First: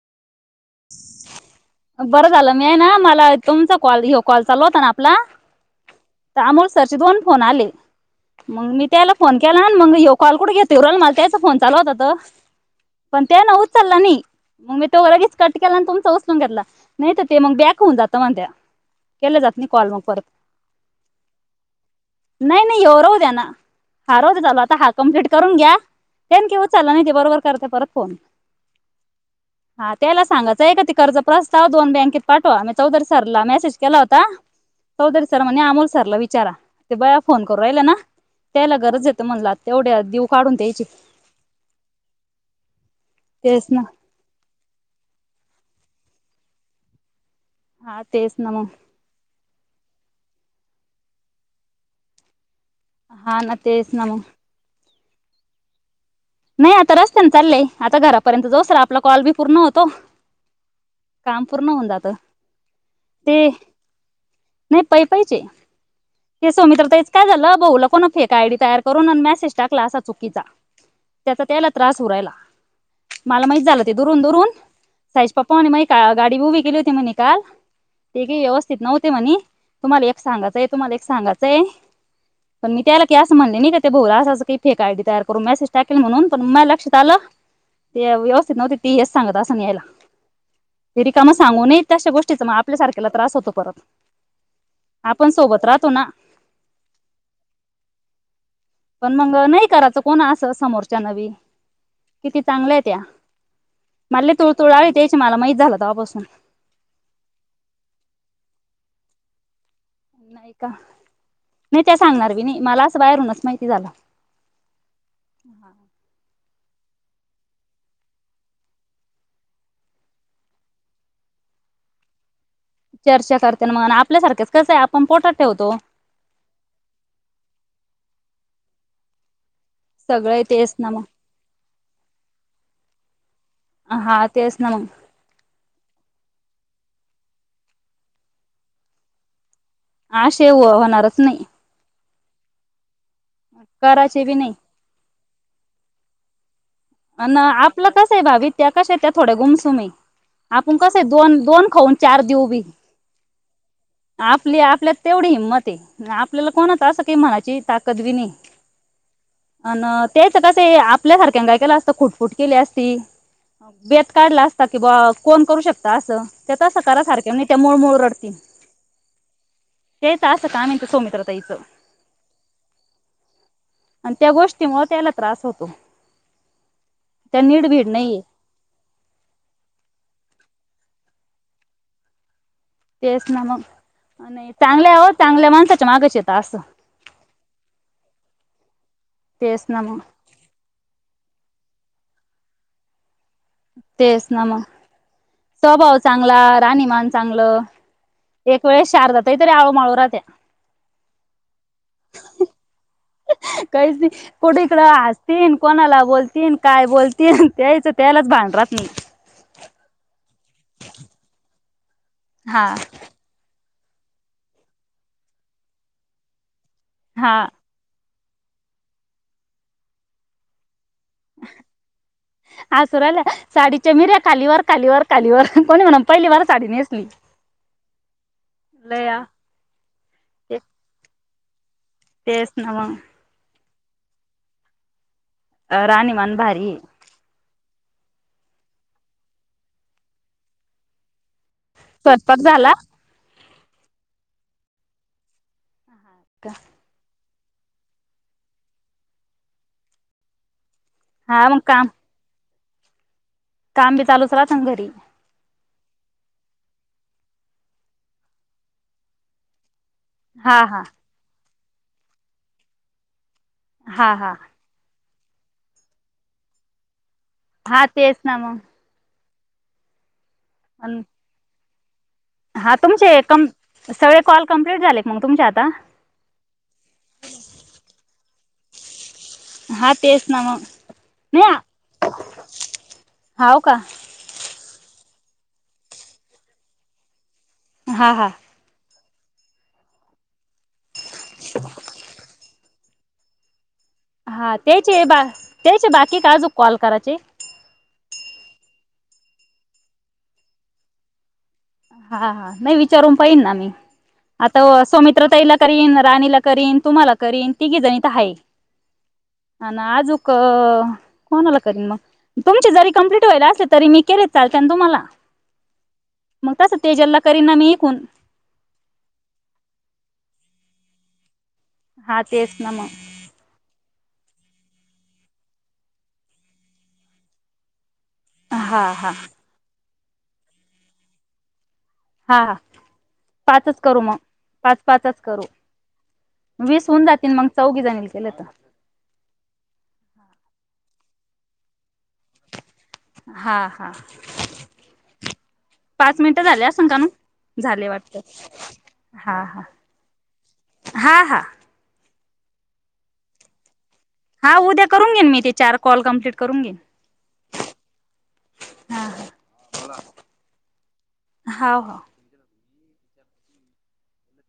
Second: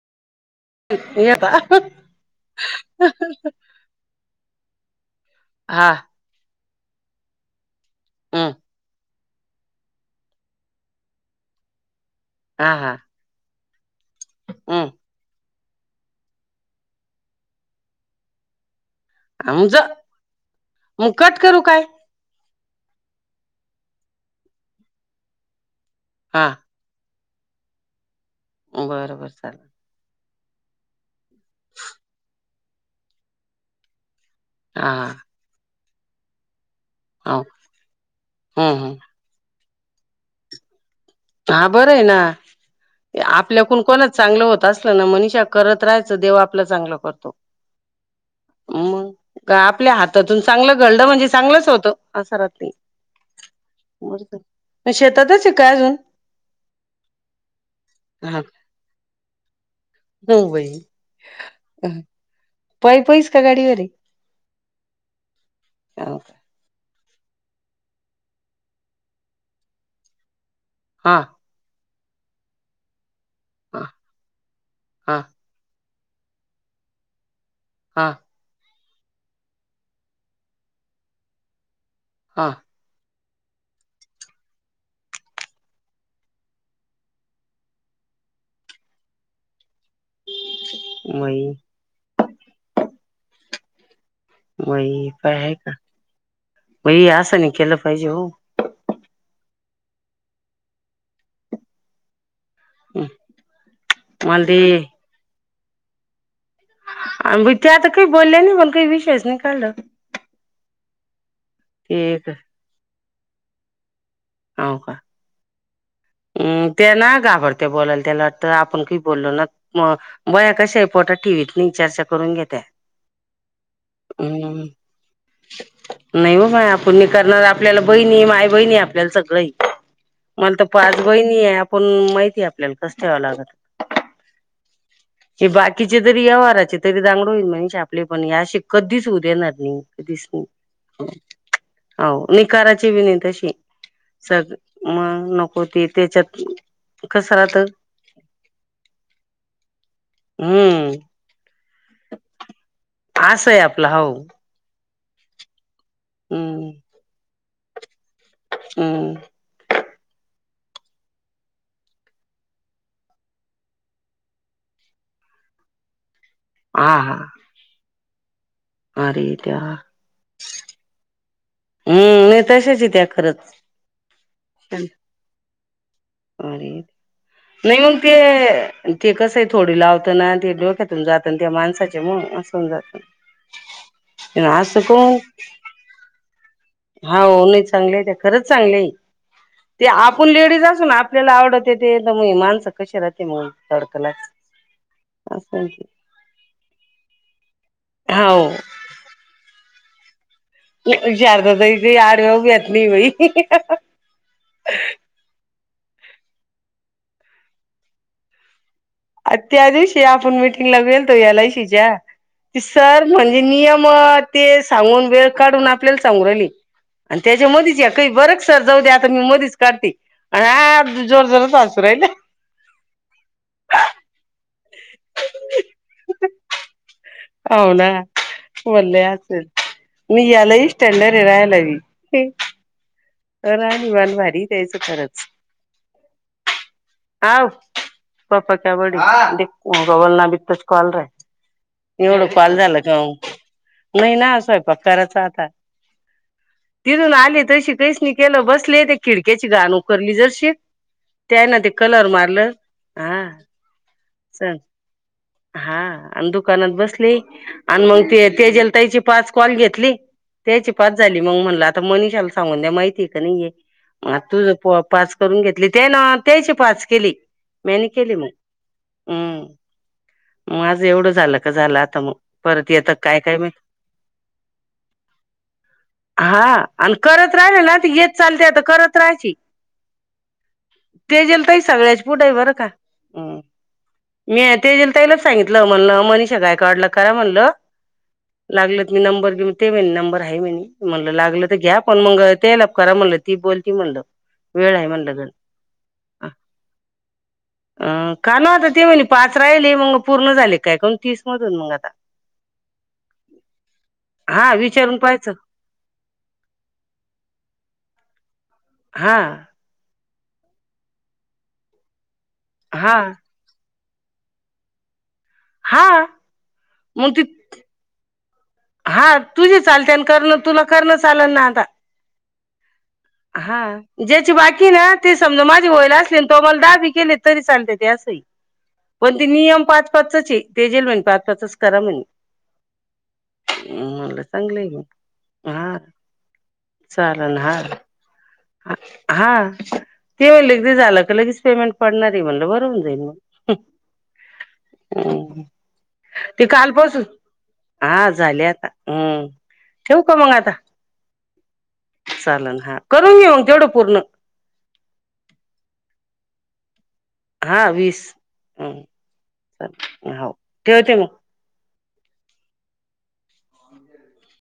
येता बरं झालं. मी आहे ना, मला तुमचा कॉल, ह्यो कॉल चालू होता ना आपला हा. तर अमोल सरचे दोन फोन आले, हम्म मग मी त्याला फोन केला ना मग, ह्यो कॉल कुठ घेता येऊ राहिला मला? त्याचा फोन चालू होता तर. हां हां. पण त्यांनी उचला नही. मग मी तवा लगेच कट केलान, तुमचा उचलून घेतला. नाही तर ते मग बॅक होऊन जातं म्हणत्या. केला जात नाही कॉल मग परत. मग कट करू काय [inaudible] नाही नाही, ह्यो राहू दया ना. हा राहुदया चालू आता. हा कमप्लीट करून घ्या. हा थँक्यू उचला नाही ते बरोबर करता परत फोन. बर बर चालल हा त्याला सांगायचा की, ते कर्ज प्रस्ताव दोन बँकेत पाठवा. मी चौधरी सरला मेसेज केला होता. हा चौधरी हा सर म्हणे अमोल सरला विचारा. ते बया हो फोन करू राहिला ना, त्यायला हम्म हम्म गरज ये म्हणला आता तेवढ्या दिउ काढून त्यांचे हा बरं ये ना. तेच आपल्याकून ना कोणाच चांगलं होत असलं ना, मनिषा करत राहायचं. देव आपलं चांगलं करतो. हा तेच ना मग. का आपल्या हातातून चांगलं घडलं म्हणजे चांगलंच होतं. असं राहत ते. हा ना तेच ना मग. शेतातच आहे काय अजून? नाही आता रस्त्यानं चाललेय. आता हा घरापर्यंत जाऊसत आपला कॉल बी पूर्ण होतो. हो बाई [inaudible] काम पूर्ण होऊन जात. पायी [inaudible] पायीच का हम्म, गाडीवर आहे नाही पायी पायीचे. - ते सुमित्राताईच काय झालं? बहूला कोण फेक आयडी तयार करून मेसेज टाकला असा चुकीचा. हा. तो त्यांनला त्रास होऊ राहिला. माला माहित हा झालं ते दुरून, दूरून. हा साईचे पप्पा म्हणे गाडी उभी केली होती म्हणे काल. हा. ती काय व्यवस्थित नव्हती म्हणे. तुम्हाला एक सांगायचंय, तुम्हाला एक सांगायचंय. हां. मी त्यांना की असं म्हणली नाही का, ते भाऊ असं असं काही फेक आयडी तयार करून मॅसेज टाकेल म्हणून. पण म्या लक्षात आलं ते व्यवस्थित नव्हती, ती हेच सांगत असंन यायला. रिकाम मई सांगू नाही. तशा गोष्टीचा मग आपल्यासारख्याला त्रास होतो परत. आपण सोबत राहतो ना. हे असं नाही केलं पाहिजे हो. पण मग नाही करायचं कोण असं, समोरच्या न बी. किती चांगल्याय त्या. माल मला तूळ ते तुळलाय त्याची मला माहीत झालं तवपासून. विचारलं तर काही बोलले नाही म्हणून काही विषयच नाही काढला. नाही का, नाही त्या ते सांगणार बी नाही मला असं बाहेरूनच माहिती झालं. हा. हं त्या ना घाबरत्या बोलायला त्याला वाटतं आपण काही बोललो ना म बोया कशी आहे पोटात ठिवीत नाही चर्चा करून घेत्या. चर्चा करते ना म्हण आपल्यासारख्याचं हम्म कसं आहे आपण पोटात ठेवतो. नाही हो बाय आपण नाही करणार, आपल्याला बहिणी, माय -बहिणी आपल्याला सगळंही सगळे मला तर तेच ना पाच मग बहिणी आहे आपण माहितीय आपल्याला कसं ठेवा लागत. तेच ना मग. हे बाकीचे तरी या वाराचे तरी दांगडू होईल, म्हण छापले पण याशी कधीच होउ देणार नाही. कधीच नाही, असे होणारच नाही हो नाही कराची बी नाही तशी. कराची बी नाही. सग मग नको ते त्याच्यात. अ कसं राहत आपलं कसं आहे भाभी त्या कशा आहे त्या थोड्या गुमसुम हे आपण कसं आहे, हम्म दोन दोन खाऊन चार देऊ बी. आसं आहे आपला होऊ. आपली आपल्यात तेवढी हिंमत आहे, आपल्याला कोणाच असं काही म्हनाची ताकद बी नाही. हं... अन् तेच कसं हे आपल्या सारख्यानं काय केलास तर खुटफुट केली असती, बेत काढला असता कि बा कोण करू शकतं असं. त्या तसं हा करा सारख्या नाही, त्या मूळूमूळू रडतीनं.. आरे त्या. हे त असं का म्हाईतं सौमित्रा ताईचं. हं नाही तशाच ये त्या खरंच. आणि त्या गोष्टीमुळे त्याला त्रास होतो. अरे रे, त्या नाही नीडभीड मग ते. नाहीये ते कसं आहे, थोडी लावतं ते डोक्यातून जातं ना त्या माणसाच्यामुळं असं. होऊन जात तेच ना मग, नाही असं चांगल्या आहे वो चांगल्या माणसाच्या मागंच येत असं. हां, हो नाही चांगलंय ते खरंच चांगलं हे, तेच ना ते मग आपण लेडीज असून आ आपल्याला आवडंत ते मही माणसं कशी राहते मग. तेच तडकलाच ना मग असं स्वभाव चांगला, राहणीमान चांगलं, हो एक वेळेस शारदा ताई तरी आळूमाळू राहत्या. वि शारदताई भी आडव्या उभ्या आहेत बाई. तेच‌ नी कुठं इकडं हसतीन, कोणाला बोलतीन, काय बोलतीन, त्याचं त्यालाच भान राहत नाही. अगं त्या दिवशी आपण मीटिंगला गेलतो एल आय सीच्या ती हा सर म्हणजे नियम ते सांगून वेळ काढून आपल्याला सांगु राहिली आणि हा त्याच्यामधीच एक काही बर का सर जाऊ द्या, आता मी मधीच काढती आणि आगदी जोर -जोरात हासू राहिल्या. हासू राहिल्या साडीच्या मिर्या खालीवर, खालीवर, खालीवर कोणी म्हणनं पहिली बार साडी नेसली. हो ना बोलले लया असेल मी ते यालाही स्टँडरी ये राह्या लावी. तेच ना मंग. राहणीमान भारी आहे त्यांचं खरंच. अं राहणीमान भारी ये. आव पप्पा क्या बडी बोल ना बीच कॉल राहय. एवढं स्वयंपाक पाल झाला झालं का ओ, नाही ना स्वयंपाक करायचा आता. का तिथून आले तशी काहीच नाय केलं बसले ते खिडक्याची घाण उखरली जशी हा त्यायना मग ते काम कलर मारल हा. काम बी चालूच चल राहतन घरी. हा अन् दुकानात बसले, अन् मग ते तेजल ताईचे पाच कॉल घेतले. हा त्याचे हा पाच झाले मग म्हणलं आता मनीषाला सांगून द्या माहिती आय की हा नाहीये हा तुझं प पाच करून घेतली त्या ना त्याचे पाच केली म्या हा नाय केले तेच मग. ना हम्म, माझं मग एवढं झालं का झालं आता म. हा तुमचे कम सगळे कॉल कम्प्लीट झाले मग तुमचे आता? हा अन् करत राहिल ना ती येत चालते आता करत राहायची. हा तेच ना मग तेजल नाही ताई सगळ्याच्या पुढें आय बरं का हम्म. हाव का म्या तेजल ताईलाच सांगितलं म्हणलं मनीषा गायकवाडला करा म्हणलं. हां हां. लागलं त मी नंबर घेऊ, ते म्हणी नंबर हाय म्हणी म्हणलं लागलं तर घ्या पण मंग त्यायला करा म्हणलं ती बोलती म्हणलं. हा वेळ आहे त्याचे म्हणलं बा गण त्याचे बाकी आजूक कॉल करायचे? अ का न्हवत ती म्हणी पाच राहिले मग पूर्ण झाले काय काऊण तीस मधून मग आ हा हा नाय विचारून पाहिन ना मी हा आता विचारून सौमित्र पाहायचं ताईला करीन राणीला करीन तुम्हाला करीन तिघी जनी त हाय. हां. हा ना आजुक कोणाला करीन मग, तुमचे जरी हा कम्प्लिट व्हायला असले तरी मी केले चालत्यानं तुमाला? हा. म तसं तेजल मग ला ती करीना मी ईकून. हा तुझी चालत्यानं करल तुला करणं चालन ना आता. हा तेच ना म. हा. ज्याची बाकी आय ना ते समजा माझे व्हयला असली आणि त्यो मला दाबी केले तरी चालते ते असं ए. हा हा पण ते नियम पाच पाचचा ए तेजल म्हणे पाच पाचच करा म्हणे. हा हा, पाचच करू मग म्हणलं चांगलं आहे पाच मग पाचच करू. हा वीस होऊन जातीन चालन मग हा चौघी जनीला केलं त. हा, ते म्हणले का ते झालं का लगेच पेमेंट पडणार आय म्हणलं बरं होऊन जाईल मग. हा हा. [inaudible] पाच मिनिट ते झाले असन कालपासून कानू. हा झाले आता, हम्म हा ठेव का मंग आता? हा हा चालन हा, करून घेऊ मग तेवढं पूर्ण. हा उद्या करून घेईन मी ते चार कॉल कम्प्लीट करून घेन. हा वीस हम्म हा हा चल हो ठेवते मग. हा हा.